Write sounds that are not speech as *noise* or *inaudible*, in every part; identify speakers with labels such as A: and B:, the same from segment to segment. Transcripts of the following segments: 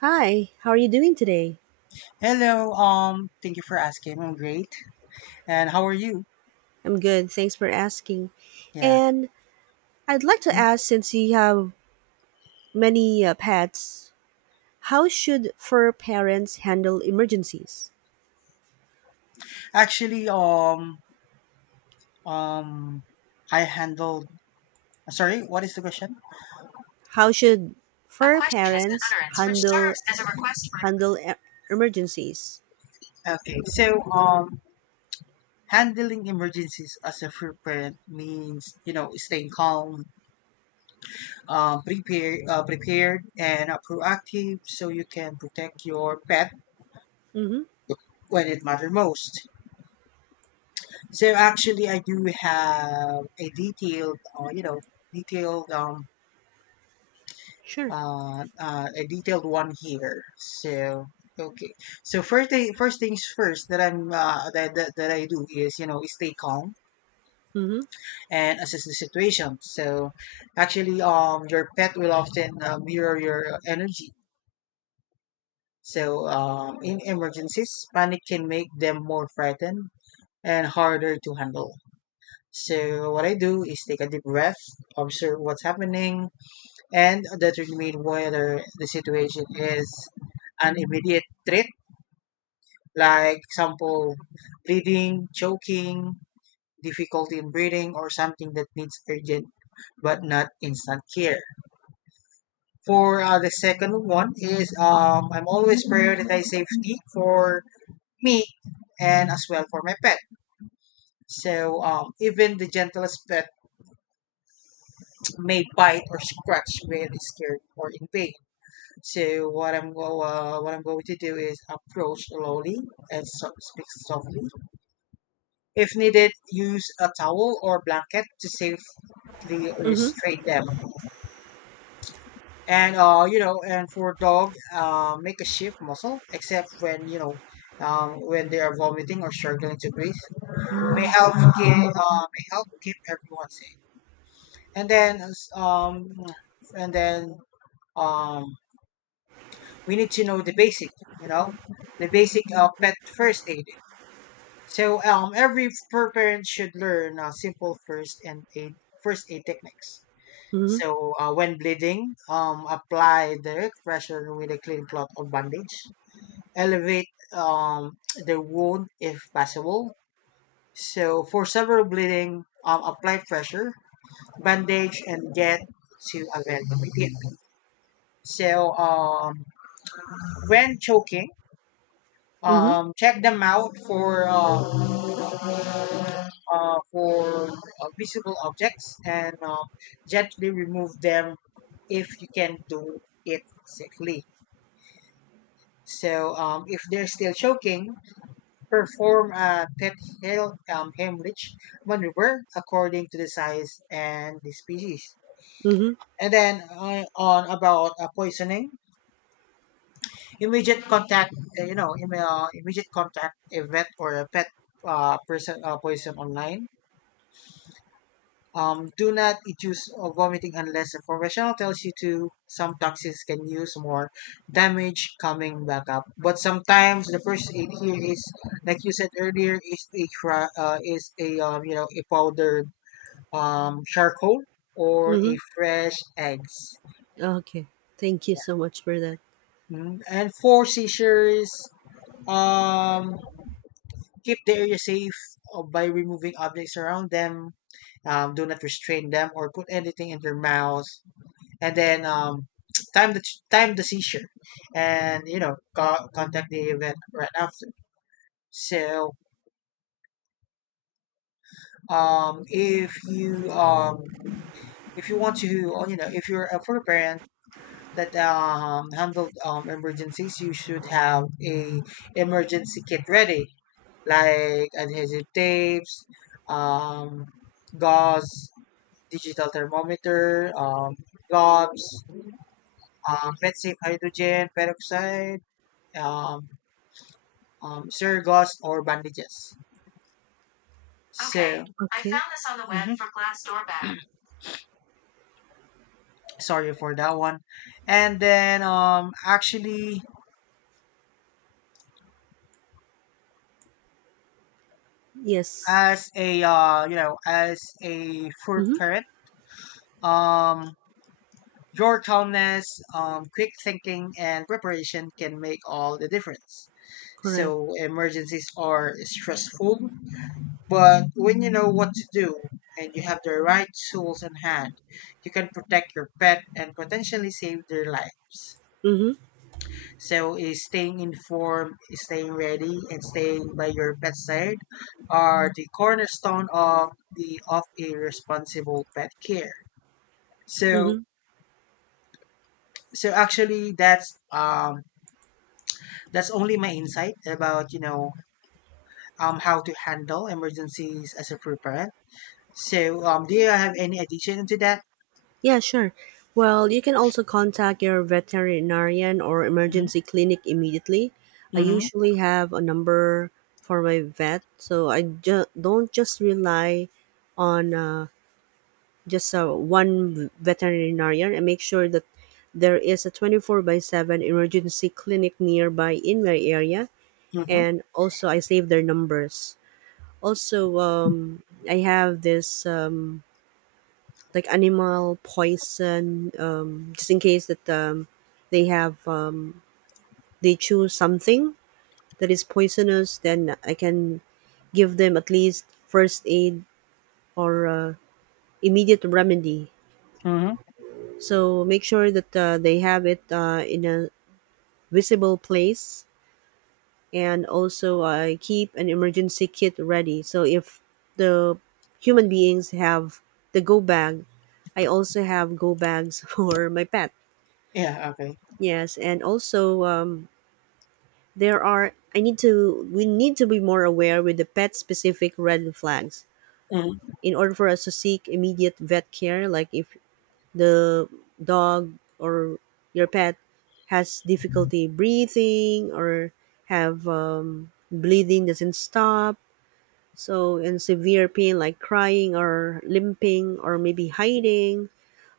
A: Hi, how are you doing today?
B: Hello. Thank you for asking. I'm great. And how are you?
A: I'm good, thanks for asking.
B: Yeah.
A: And I'd like to ask since you have many pets, how should fur parents handle emergencies?
B: Actually, um, I handled. Sorry, what is the question?
A: How should
B: A
A: fur
B: question is an
A: parents
B: utterance which
A: handle
B: serves as a request for.
A: handle e- emergencies?
B: Okay. So, handling emergencies as a free parent means staying calm, prepared, and proactive, so you can protect your pet
A: Mhm.
B: when it matters most. So actually, I do have a detailed, detailed um
A: Sure.
B: a detailed one here. So okay. So first things first that I'm that, that that I do is stay calm
A: Mhm.
B: and assess the situation. So actually, your pet will often mirror your energy. So in emergencies, panic can make them more frightened and harder to handle. So what I do is take a deep breath, observe what's happening, and determine whether the situation is an immediate threat, like example, bleeding, choking, difficulty in breathing, or something that needs urgent but not instant care. For the second one is I'm always prioritize safety for me and as well for my pet. So even the gentlest pet may bite or scratch really scared or in pain. So what I'm going to do is approach slowly and speak softly. If needed, use a towel or blanket to safely
A: Mhm.
B: restrain them. And for dog, make a shift muscle, except when when they are vomiting or struggling to breathe,
A: Mm.
B: may help keep everyone safe. And then um, and then um, we need to know the basic, you know, the basic pet first aid. So every parent should learn simple first aid techniques.
A: Mhm.
B: So when bleeding, apply direct pressure with a clean cloth or bandage. Elevate the wound if possible. So for severe bleeding, apply pressure, bandage, and get to a vent. So when choking,
A: Mhm.
B: check them out for visible objects and gently remove them if you can do it safely. So if they're still choking, perform a pet hemorrhage maneuver according to the size and the species.
A: Mhm.
B: And then on about poisoning, immediate contact, you know, im- immediate contact a vet or a pet person poison online. Do not induce vomiting unless a professional tells you to. Some toxins can use more damage coming back up. But sometimes the first aid here is, like you said earlier, is a you know a powdered charcoal or a
A: Mhm.
B: fresh eggs.
A: Okay. Thank you so much for that.
B: Yeah. And for seizures, um, keep the area safe by removing objects around them. Do not restrain them or put anything in their mouth. And then time the time the seizure, and contact the event right after. So um, if you um, if you want to oh, you know if you're a for parent that handled emergencies, you should have a emergency kit ready, like adhesive tapes, um, gauze, digital thermometer, gloves, let's say hydrogen peroxide. Um, surgos or bandages. Okay. So I
A: Okay.
B: found this on the web, mhm, for Glassdoor bag. *clears throat* Sorry for that one. And then actually,
A: Yes.
B: as a you know, as a food
A: Mhm.
B: parent, um, your calmness, quick thinking, and preparation can make all the difference.
A: Correct.
B: So emergencies are stressful, but when you know what to do and you have the right tools in hand, you can protect your pet and potentially save their lives.
A: Mhm.
B: So is staying informed, is staying ready, and staying by your bedside are the cornerstone of the of a responsible pet care. So
A: Mhm.
B: actually that's only my insight about how to handle emergencies as a free parent. So do you have any addition to that?
A: Yeah, sure. Well, you can also contact your veterinarian or
B: Mm-hmm.
A: emergency clinic immediately. I
B: Mm-hmm.
A: usually have a number for my vet, so I don't just rely on just one veterinarian. I make sure that there is a 24 by 7 emergency clinic nearby in my area,
B: Mm-hmm.
A: and also I save their numbers. Also, I have this. Like animal poison, just in case that they have they choose something that is poisonous, then I can give them at least first aid or immediate remedy.
B: Mm-hmm.
A: So make sure that they have it in a visible place, and also keep an emergency kit ready. So if the human beings have the go bag, I also have go bags *laughs* for my pet.
B: Yeah, okay.
A: Yes, and also there are. I need to. We need to be more aware with the pet-specific red flags
B: Mm-hmm.
A: in order for us to seek immediate vet care. Like if the dog or your pet has difficulty breathing or have bleeding doesn't stop, so and severe pain like crying or limping or maybe hiding.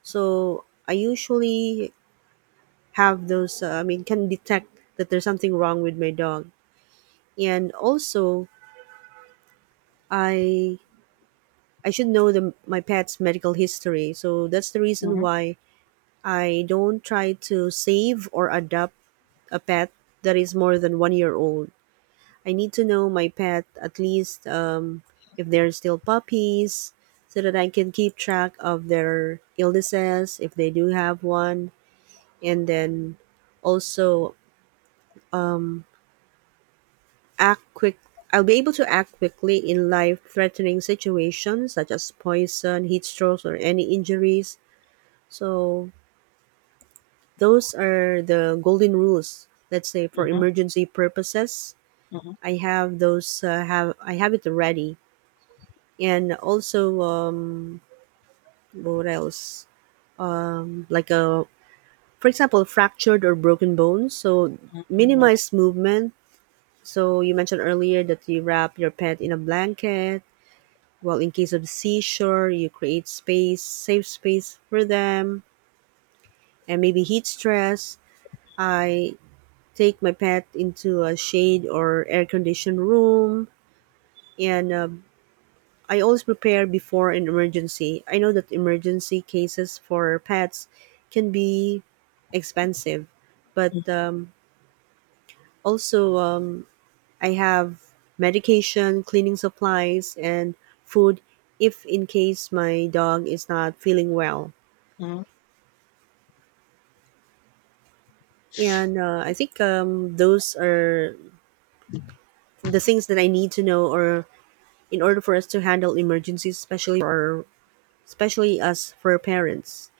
A: So I usually have those can detect that there's something wrong with my dog, and also i I should know the my pet's medical history. So that's the reason
B: Mm-hmm.
A: why I don't try to save or adopt a pet that is more than 1 year old. I need to know my pet at least if they're still puppies, so that I can keep track of their illnesses if they do have one. And then also act quick I'll be able to act quickly in life-threatening situations such as poison, heat strokes, or any injuries. So those are the golden rules. Let's say for
B: Mm-hmm.
A: emergency purposes,
B: Mm-hmm.
A: I have those. Have I have it ready, and also what else? Like a, for example, fractured or broken bones. So
B: Mm-hmm. Mm-hmm.
A: minimize movement. So you mentioned earlier that you wrap your pet in a blanket. Well, in case of seashore, you create space, safe space for them, and maybe heat stress. I take my pet into a shade or air conditioned room, and I always prepare before an emergency. I know that emergency cases for pets can be expensive, but also I have medication, cleaning supplies, and food if in case my dog is not feeling well.
B: Mm-hmm.
A: And I think those are the things that I need to know, or in order for us to handle emergencies, especially us for parents.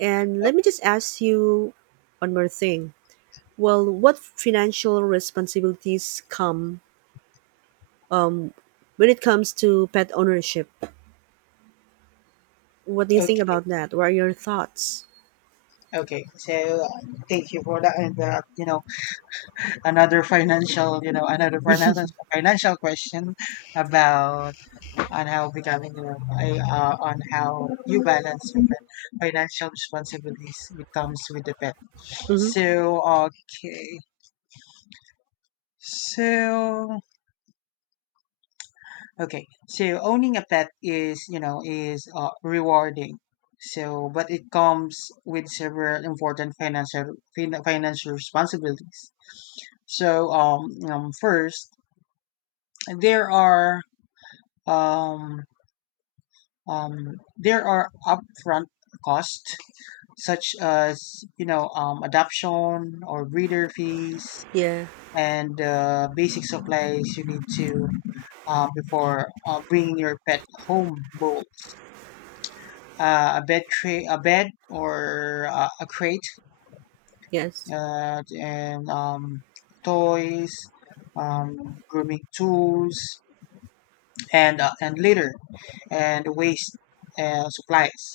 A: And let me
B: Okay.
A: just ask you one more thing. Well, what financial responsibilities come when it comes to pet ownership? What do you think
B: Okay.
A: about that? What are your thoughts?
B: Okay, so uh, thank you for that. And another financial, financial question about on how becoming, you know, I, on how you balance your financial responsibilities with comes with the pet.
A: Mm-hmm.
B: So okay, so okay, so owning a pet is, rewarding. So, but it comes with several important financial financial responsibilities. So first, there are um there are upfront costs such as adoption or breeder fees
A: Yeah.
B: and basic supplies you need to before bringing your pet home, bowls, a bed tray, a bed, or a crate,
A: Yes.
B: and toys, grooming tools, and litter and waste supplies.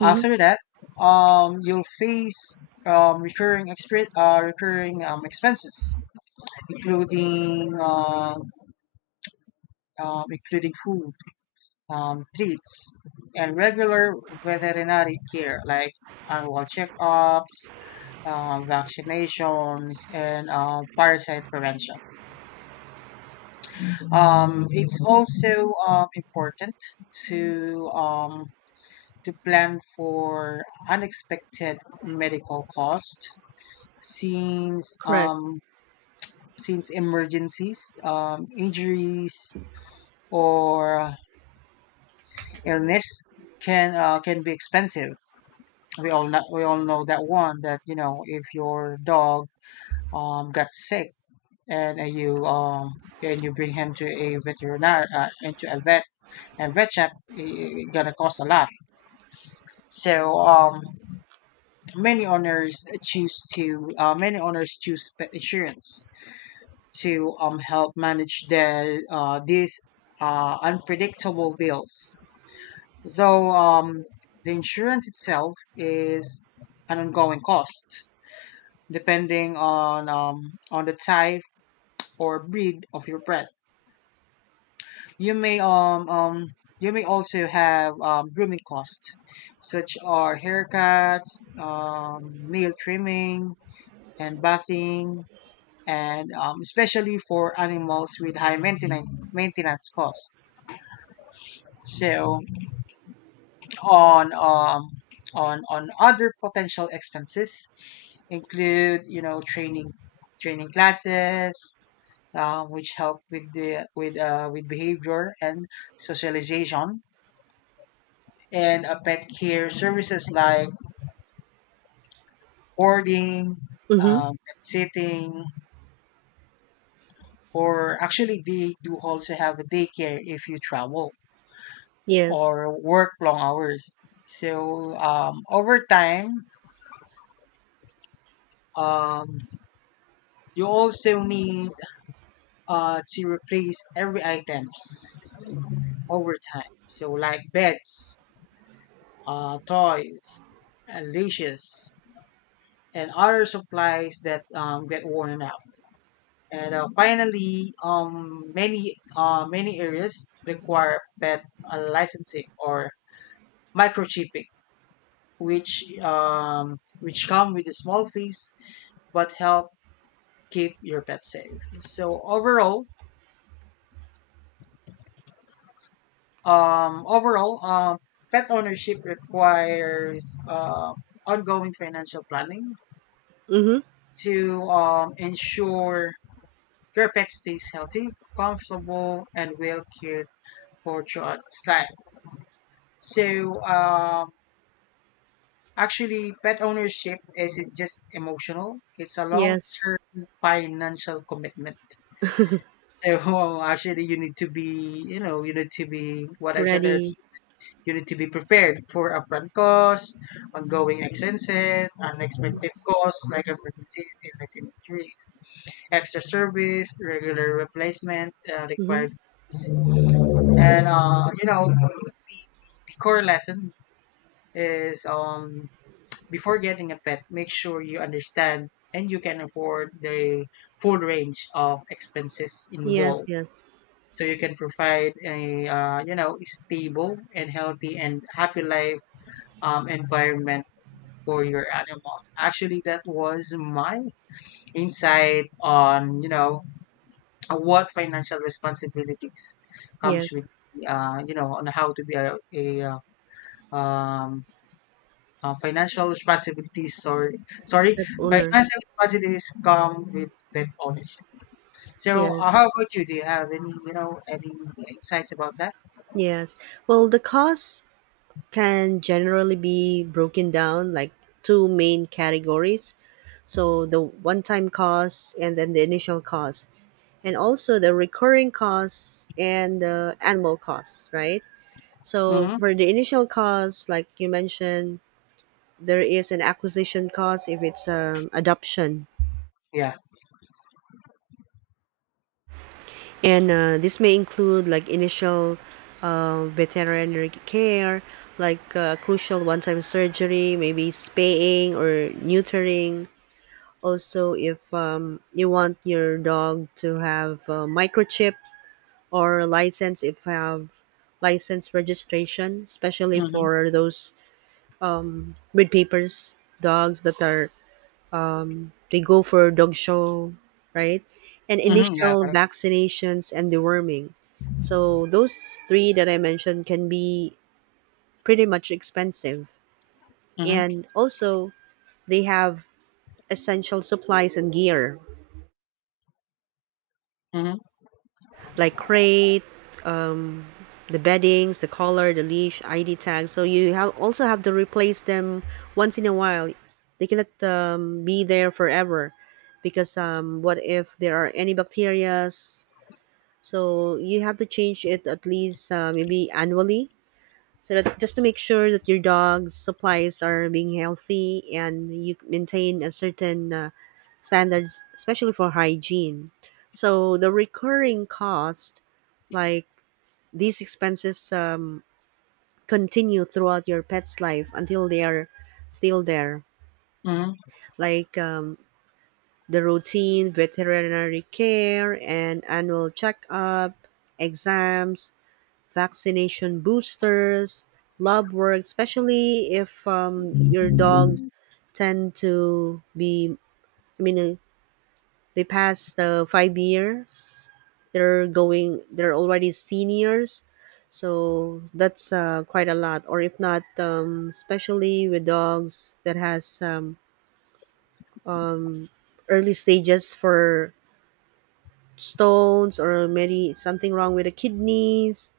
A: Mm-hmm.
B: After that, you'll face recurring recurring expenses, including uh, including food, treats, and regular veterinary care like annual checkups, vaccinations, and parasite prevention. It's also important to plan for unexpected medical costs, since
A: Correct.
B: emergencies, injuries, or illness can be expensive. We all know that one that if your dog got sick and you bring him to a veterinar into a vet and vet check i- gonna cost a lot. So many owners choose pet insurance to help manage these unpredictable bills. Though the insurance itself is an ongoing cost depending on the type or breed of your pet. You may um, um you may also have grooming costs such are haircuts, um, nail trimming, and bathing and especially for animals with high maintenance costs. So on on other potential expenses include training classes, which help with the with behavior and socialization, and pet care services like boarding,
A: Mm-hmm.
B: pet sitting, or actually they do also have a daycare if you travel.
A: Yes.
B: Or work long hours. So over time, um, you also need to replace every items over time. So like beds, toys, and leashes, and other supplies that get worn out. And finally, many areas require pet licensing or microchipping, which come with a small fees but help keep your pet safe. So overall, um, overall, um, pet ownership requires ongoing financial planning
A: Mm-hmm.
B: to ensure your pet stays healthy, comfortable, and well cared for throughout its life. So actually, pet ownership isn't just emotional; it's a
A: Yes.
B: long-term financial commitment. So *laughs* actually, you need to be what I've said earlier.
A: Ready.
B: You need to be prepared for upfront costs, ongoing expenses, unexpected costs like emergencies, illness, injuries, extra service, regular replacement,
A: Mm-hmm.
B: required fees. And the core lesson is, before getting a pet, make sure you understand and you can afford the full range of expenses
A: Yes.
B: involved,
A: Yes.
B: so you can provide a stable and healthy and happy life environment for your animal. Actually, that was my insight on what financial responsibilities comes
A: Yes,
B: with on how to be a um, financial responsibilities. Sorry,
A: pet owner.
B: financial responsibilities come with pet ownership. So, how
A: Yes,
B: about you? Do you have any any insights about that?
A: yes. Well, the costs can generally be broken down like two main categories. So the one-time costs and then the initial costs, and also the recurring costs and the annual costs, right? So
B: Mm-hmm.
A: for the initial costs, like you mentioned, there is an acquisition cost if it's adoption.
B: Yeah.
A: And this may include like initial veterinary care, like crucial one time surgery, maybe spaying or neutering. Also, if you want your dog to have a microchip or license, if have license registration, especially
B: Mm-hmm.
A: for those breed papers dogs that are they go for dog show, right? And
B: Mm-hmm. Yeah.
A: initial vaccinations and deworming. So those three that I mentioned can be pretty much expensive.
B: Mm-hmm.
A: And also they have essential supplies and gear
B: Mm-hmm.
A: like crate, um, the beddings, the collar, the leash, ID tags. So you have also have to replace them once in a while. They cannot be there forever, because what if there are any bacterias. So you have to change it at least maybe annually, so that just to make sure that your dog's supplies are being healthy and you maintain a certain standards, especially for hygiene. So the recurring cost, like these expenses, continue throughout your pet's life until they are still there,
B: Mm-hmm.
A: like the routine veterinary care and annual checkup, exams, vaccination boosters, lab work, especially if your dogs tend to be, I mean, uh, they pass the 5 years, they're already seniors. So that's quite a lot. Or if not, especially with dogs that has early stages for stones or maybe something wrong with the kidneys.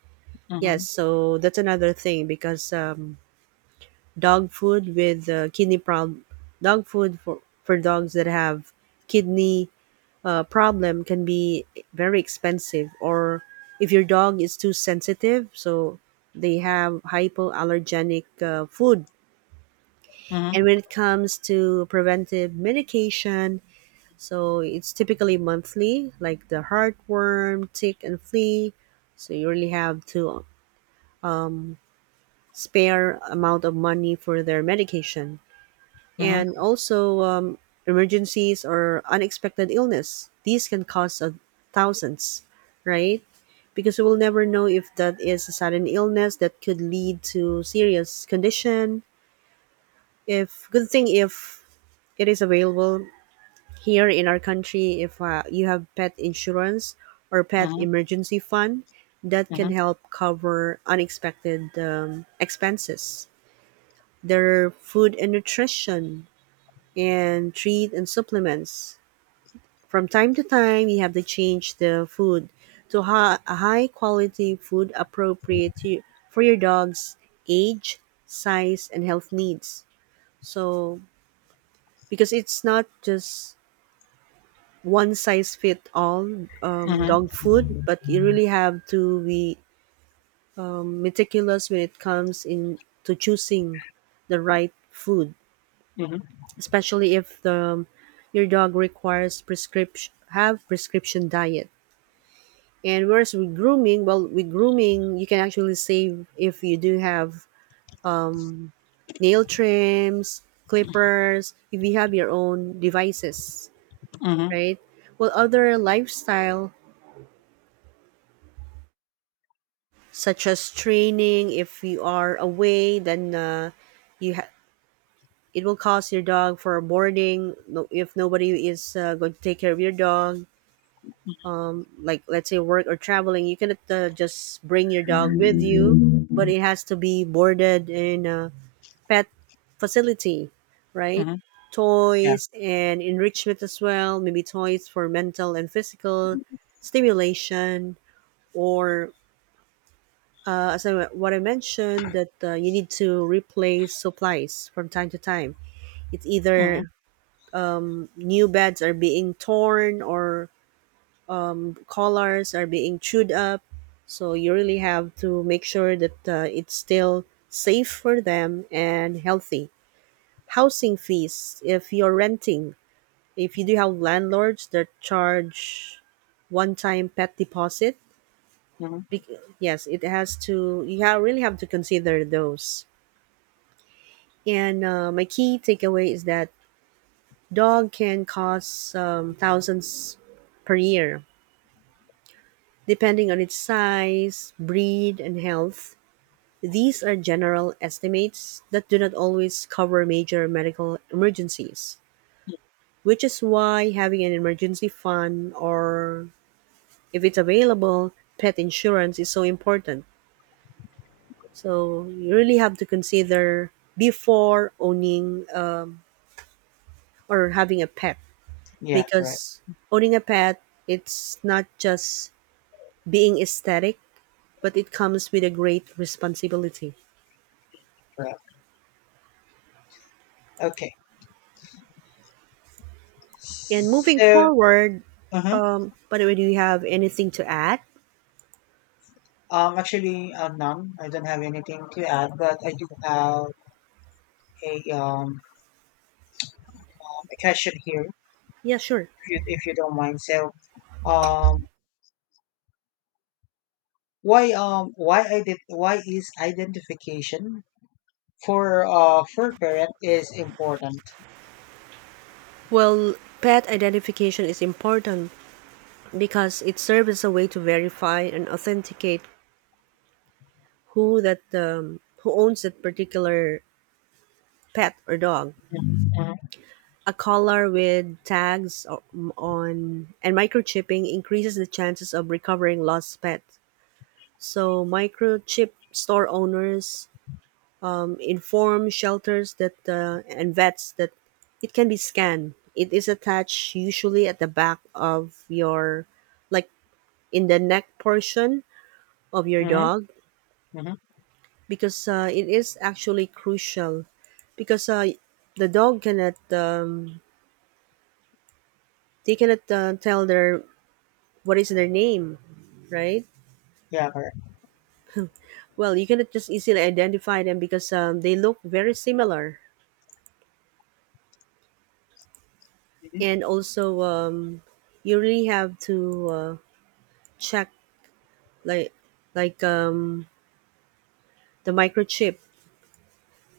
A: Yes,
B: Mm-hmm.
A: so that's another thing, because dog food with kidney problem dog food for dogs that have kidney problem can be very expensive. Or if your dog is too sensitive, so they have hypoallergenic food. And
B: Mm-hmm.
A: when it comes to preventive medication, so it's typically monthly like the heartworm tick and flea, so you really have to spare amount of money for their medication. And
B: Mm-hmm.
A: also emergencies or unexpected illness. These can cost thousands, right? Because we will never know if that is a sudden illness that could lead to serious condition. If good thing if it is available here in our country, if you have pet insurance or pet
B: Mm-hmm.
A: emergency fund, that can help cover unexpected expenses. Their food and nutrition and treat and supplements. From time to time, you have to change the food a high quality food appropriate to, for your dog's age, size, and health needs. So, because it's not just one size fit all
B: Mhm.
A: dog food, but you really have to be meticulous when it comes in to choosing the right food,
B: Mhm.
A: especially if the your dog requires prescription have prescription diet. And whereas with grooming, well, with grooming you can actually save if you do have um, nail trims, clippers, if you have your own devices,
B: Mhm.
A: right? Well, other lifestyle such as training, if you are away, then you ha- it will cost your dog for boarding if nobody is going to take care of your dog, like let's say work or traveling, you cannot just bring your dog with you, but it has to be boarded in a pet facility, right?
B: Mhm. Yeah.
A: Toys and enrichment as well, maybe toys for mental and physical stimulation, or what I mentioned, that you need to replace supplies from time to time. It's
B: Mhm.
A: either new beds are being torn or collars are being chewed up. So you really have to make sure that it's still safe for them and healthy. Housing fees, if you're renting, if you do have landlords that charge one time pet deposit,
B: Mhm.
A: bec- yes, it has to, really have to consider those. And my key takeaway is that dog can cost thousands per year, depending on its size, breed, and health. These are general estimates that do not always cover major medical emergencies, which is why having an emergency fund or, if it's available, pet insurance is so important. So you really have to consider before owning or having a pet,
B: Yeah. Right.
A: because owning a pet, it's not just being aesthetic, but it comes with a great responsibility.
B: Right. Okay.
A: And moving
B: So,
A: forward,
B: uh huh.
A: by the way, do you have anything to add?
B: Actually, none. I don't have anything to add, but I do have a um, a question here,
A: Yeah, sure.
B: if you don't mind. So, um, why ident why is identification for parent is important?
A: Well, pet identification is important because it serves as a way to verify and authenticate who owns that particular pet or dog.
B: Mhm. Mhm.
A: A collar with tags on and microchipping increases the chances of recovering lost pets. So microchip store owners inform shelters that and vets that it can be scanned. It is attached usually at the back of your, like in the neck portion of your
B: Mhm.
A: dog,
B: Mhm.
A: because it is actually crucial, because the dog cannot they cannot tell their what is their name, right?
B: Yeah. Correct.
A: Well, you cannot just easily identify them because they look very similar,
B: Mhm.
A: and also you really have to check like like um, the microchip.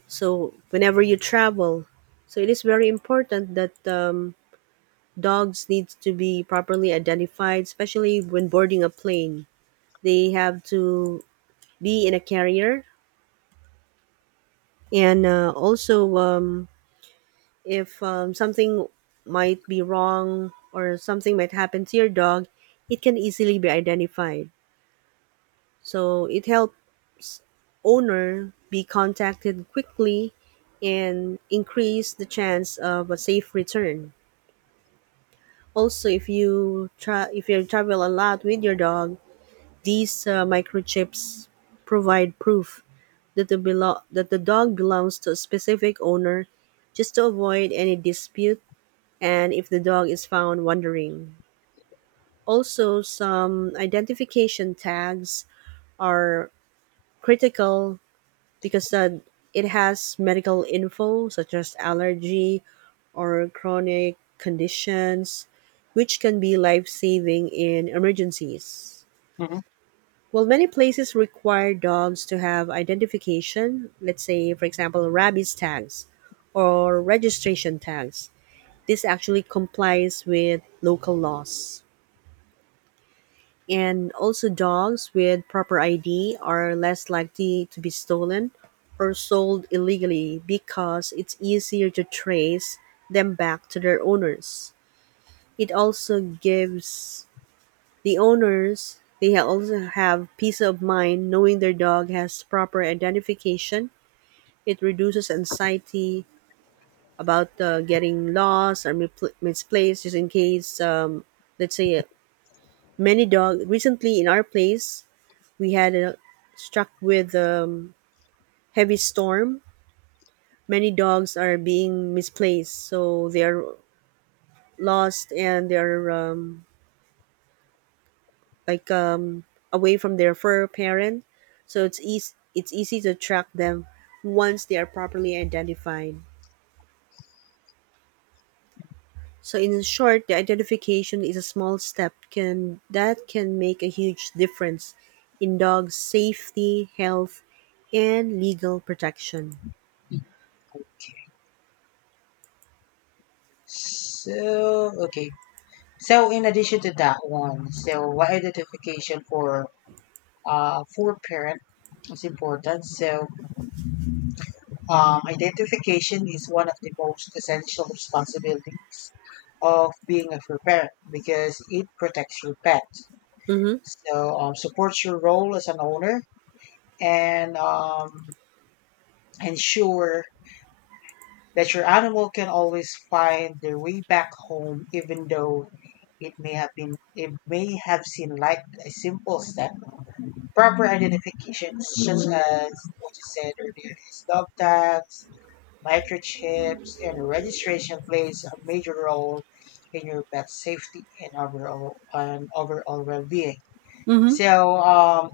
A: So whenever you travel, so it is very important that dogs needs to be properly identified, especially when boarding a plane. They have to be in a carrier, and also if something might be wrong or something might happen to your dog, it can easily be identified. So it helps owner be contacted quickly and increase the chance of a safe return. Also, if you if you travel a lot with your dog, these microchips provide proof that that the dog belongs to a specific owner, just to avoid any dispute and if the dog is found wandering. Also, some identification tags are critical because it has medical info such as allergy or chronic conditions, which can be life saving in emergencies.
B: Mhm.
A: Well, many places require dogs to have identification, let's say, for example, rabies tags or registration tags. This actually complies with local laws. And also, dogs with proper ID are less likely to be stolen or sold illegally because it's easier to trace them back to their owners. It also gives the also have peace of mind knowing their dog has proper identification. It reduces anxiety about getting lost or misplaced just in case let's say many dog recently in our place we had a struck with heavy storm. Many dogs are being misplaced, so they are lost and they're like away from their fur parent. So it's easy to track them once they are properly identified. So in short, the identification is a small step can that can make a huge difference in dog safety, health, and legal protection.
B: So, okay. So in addition to that one, so why identification for parent is important. So identification is one of the most essential responsibilities of being a fur parent because it protects your pet.
A: Mm-hmm.
B: So supports your role as an owner and ensure that your animal can always find their way back home. Even though it may have seemed like a simple step, proper identifications such as what you said earlier is dog tags, microchips, and registration plays a major role in your pet's safety and overall well-being.
A: Mm-hmm.
B: So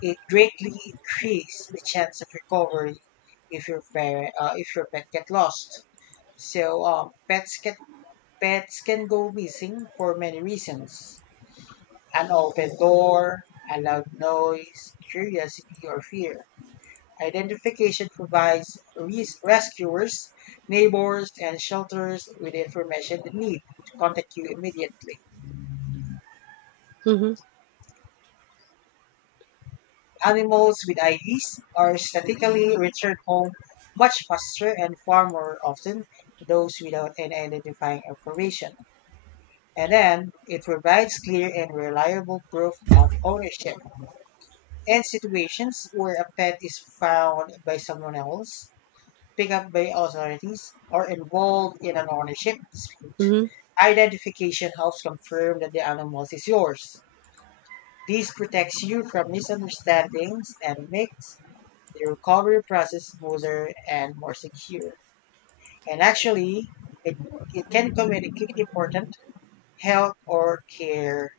B: it greatly increases the chance of recovery if your pet get lost. So pets can go missing for many reasons: an open door, a loud noise, curiosity, or fear. Identification provides rescuers, neighbors, and shelters with the information they need to contact you immediately.
A: Mm-hmm.
B: Animals with IDs are statistically returned home much faster and far more often than those without any identifying information. And then it provides clear and reliable proof of ownership in situations where a pet is found by someone else, picked up by authorities, or involved in an ownership dispute.
A: Mm-hmm.
B: Identification helps confirm that the animal is yours. This protects you from misunderstandings and makes the recovery process smoother and more secure. And actually, it, it can communicate important health or care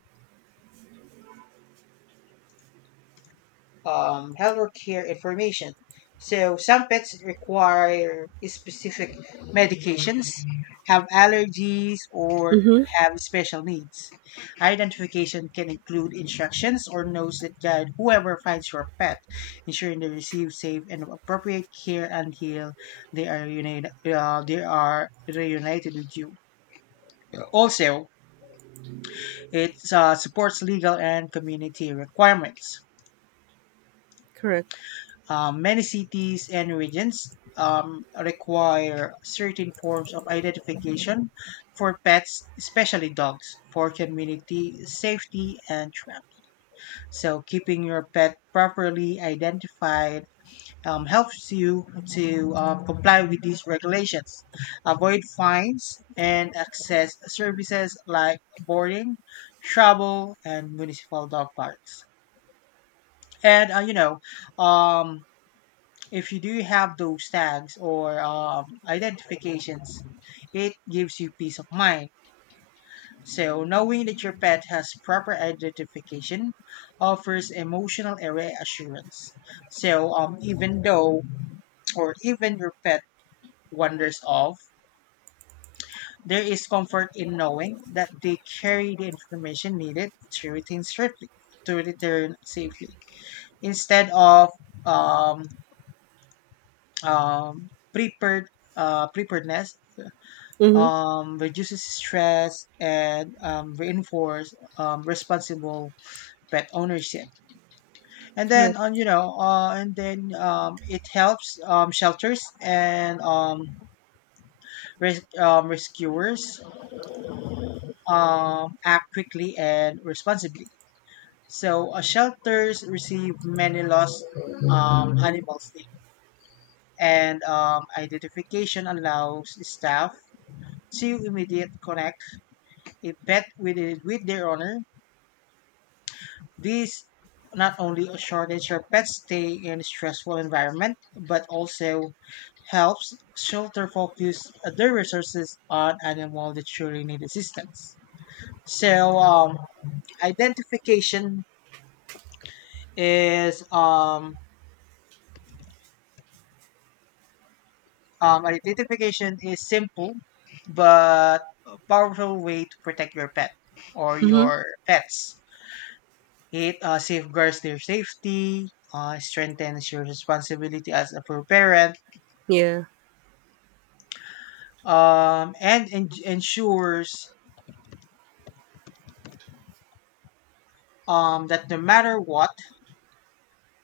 B: healthcare information. So some pets require specific medications, have allergies, or
A: Mm-hmm.
B: have special needs. Identification can include instructions or notes that guide whoever finds your pet, ensuring they receive safe and appropriate care until they are united. They are reunited with you. Also, it supports legal and community requirements.
A: Correct.
B: Many cities and regions require certain forms of identification for pets, especially dogs, for community safety and trust. So, keeping your pet properly identified helps you to comply with these regulations, avoid fines, and access services like boarding, travel, and municipal dog parks. And um, if you do have those tags or identifications, it gives you peace of mind. So, knowing that your pet has proper identification offers emotional reassurance. So, even though or even your pet wanders off, there is comfort in knowing that they carry the information needed to return safely. To return safely instead of um, um, prepared preparedness
A: Mm-hmm.
B: reduces stress and reinforce responsible pet ownership. And
A: Correct.
B: then on you know, and then It helps shelters and rescuers act quickly and responsibly. So shelters receive many lost animals name, and identification allows staff to immediate connect a pet with their owner. This not only shortens your pet's stay in stressful environment, but also helps shelter focus their resources on animals that truly need assistance. So identification is um, identification is simple but a powerful way to protect your pet or
A: Mm-hmm.
B: your pets. It safeguards their safety, strengthens your responsibility as a parent,
A: Yeah.
B: and ensures that no matter what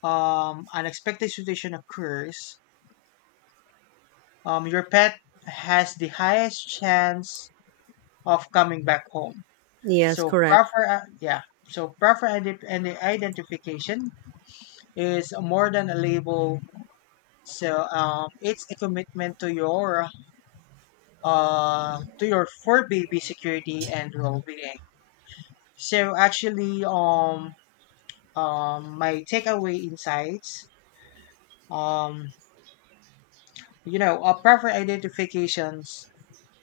B: unexpected situation occurs, your pet has the highest chance of coming back home.
A: Yes.
B: So
A: Correct.
B: proper, yeah. So proper ide- and the identification is more than a label. So it's a commitment to your fur baby security and well being. So actually, my takeaway insights, um you know, proper identifications,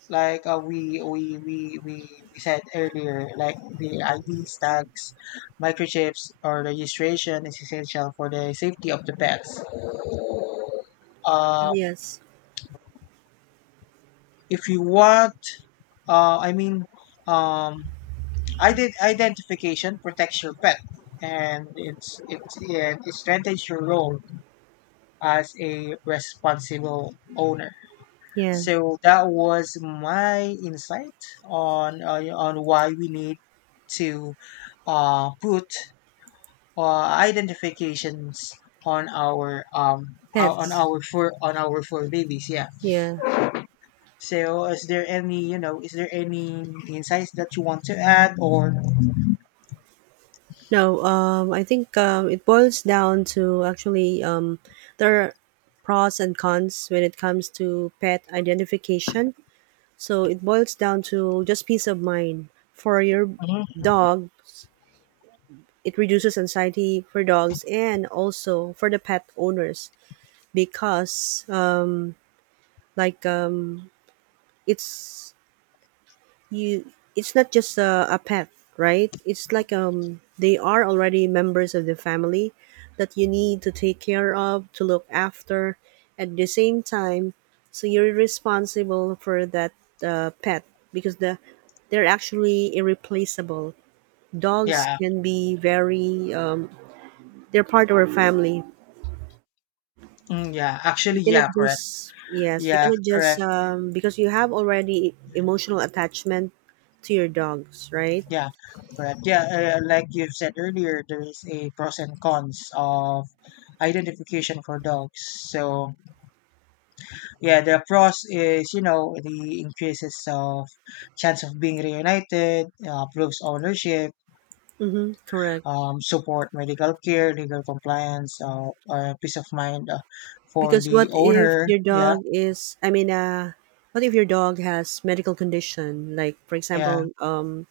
B: like we said earlier, like the id tags, microchips, or registration is essential for the safety of the pets. Uh
A: Yes.
B: if you want I mean um ident- Identification protects your pet and it strengthens your role as a responsible owner.
A: Yeah.
B: So that was my insight on why we need to put uh, identifications on our
A: Pets.
B: on our four babies. Yeah.
A: Yeah.
B: So is there any is there any insights that you want to add or
A: No. I think It boils down to actually. There are pros and cons when it comes to pet identification. So it boils down to just peace of mind for your
B: mhm.
A: dogs. It reduces anxiety for dogs and also for the pet owners because like, It's you it's not just a pet, right? It's like they are already members of the family that you need to take care of, to look after at the same time, so you're responsible for that pet because they're actually irreplaceable. Dogs
B: Yeah.
A: can be very they're part of our family.
B: Mm, yeah,
A: You
B: actually,
A: cannot
B: yeah, correct.
A: just, yes, you
B: Yeah,
A: cannot just
B: correct.
A: because you have already emotional attachment to your dogs, right?
B: Yeah, correct. Yeah, like you said earlier, there is a pros and cons of identification for dogs. So, yeah, the pros is, you know, the increases of chance of being reunited, proves ownership,
A: Mm-hmm, correct.
B: support medical care, legal compliance, peace of mind for
A: Because
B: the
A: what if
B: owner.
A: your
B: Yeah,
A: dog is, I mean, what if your dog has medical condition, like for
B: yeah.
A: example,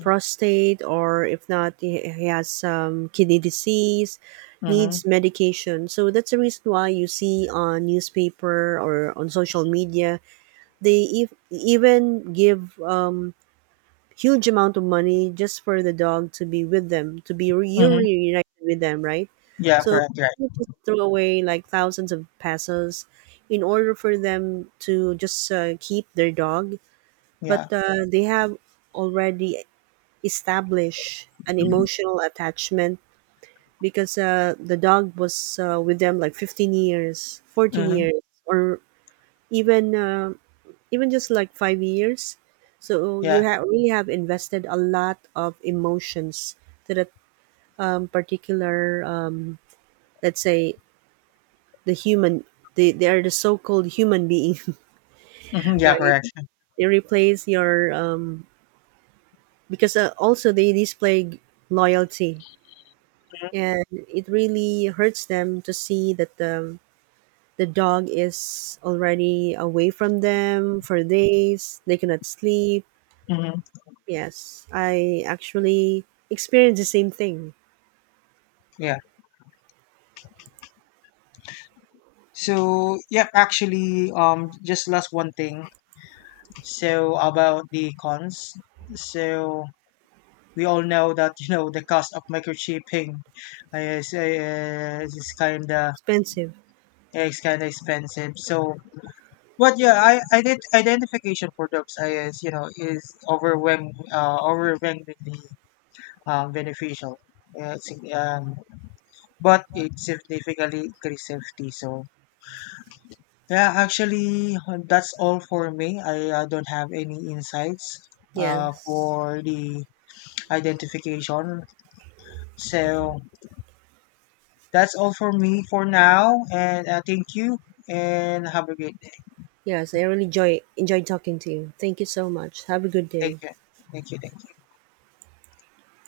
A: prostate, or if not, he has some kidney disease, needs
B: Mm-hmm.
A: medication. So that's the reason why you see on newspaper or on social media, they even give huge amount of money just for the dog to be with them, to be you
B: Mm-hmm.
A: reunited with them, right?
B: Yeah,
A: So
B: correct, right.
A: you just throw away like thousands of pesos in order for them to just keep their dog, but
B: Yeah.
A: they have already established an emotional attachment because the dog was with them like 15 years, 14
B: Mm-hmm.
A: years, or even even just like 5 years, so you
B: Yeah.
A: really have invested a lot of emotions to that particular let's say the human, they are the so-called human being *laughs*
B: Mm-hmm. Yeah,
A: right?
B: correct. Mm-hmm.
A: They replace your because also they display loyalty, and it really hurts them to see that the dog is already away from them for days, they cannot sleep.
B: Mm-hmm.
A: Yes, I actually experienced the same thing.
B: Yeah. So yeah, actually, just last one thing. So about the cons. So we all know that you know the cost of microchipping is
A: Expensive.
B: is kind of expensive. So but yeah, I did identification for dogs is you know is overwhelmingly beneficial. Uh, sig- um, but it significantly increases safety. So yeah, actually, that's all for me. I don't have any insights
A: Yes.
B: for the identification. So that's all for me for now. And thank you and have a great day.
A: Yes, I really enjoy talking to you. Thank you so much. Have a good
B: Thank
A: day.
B: you. Thank you. Thank you.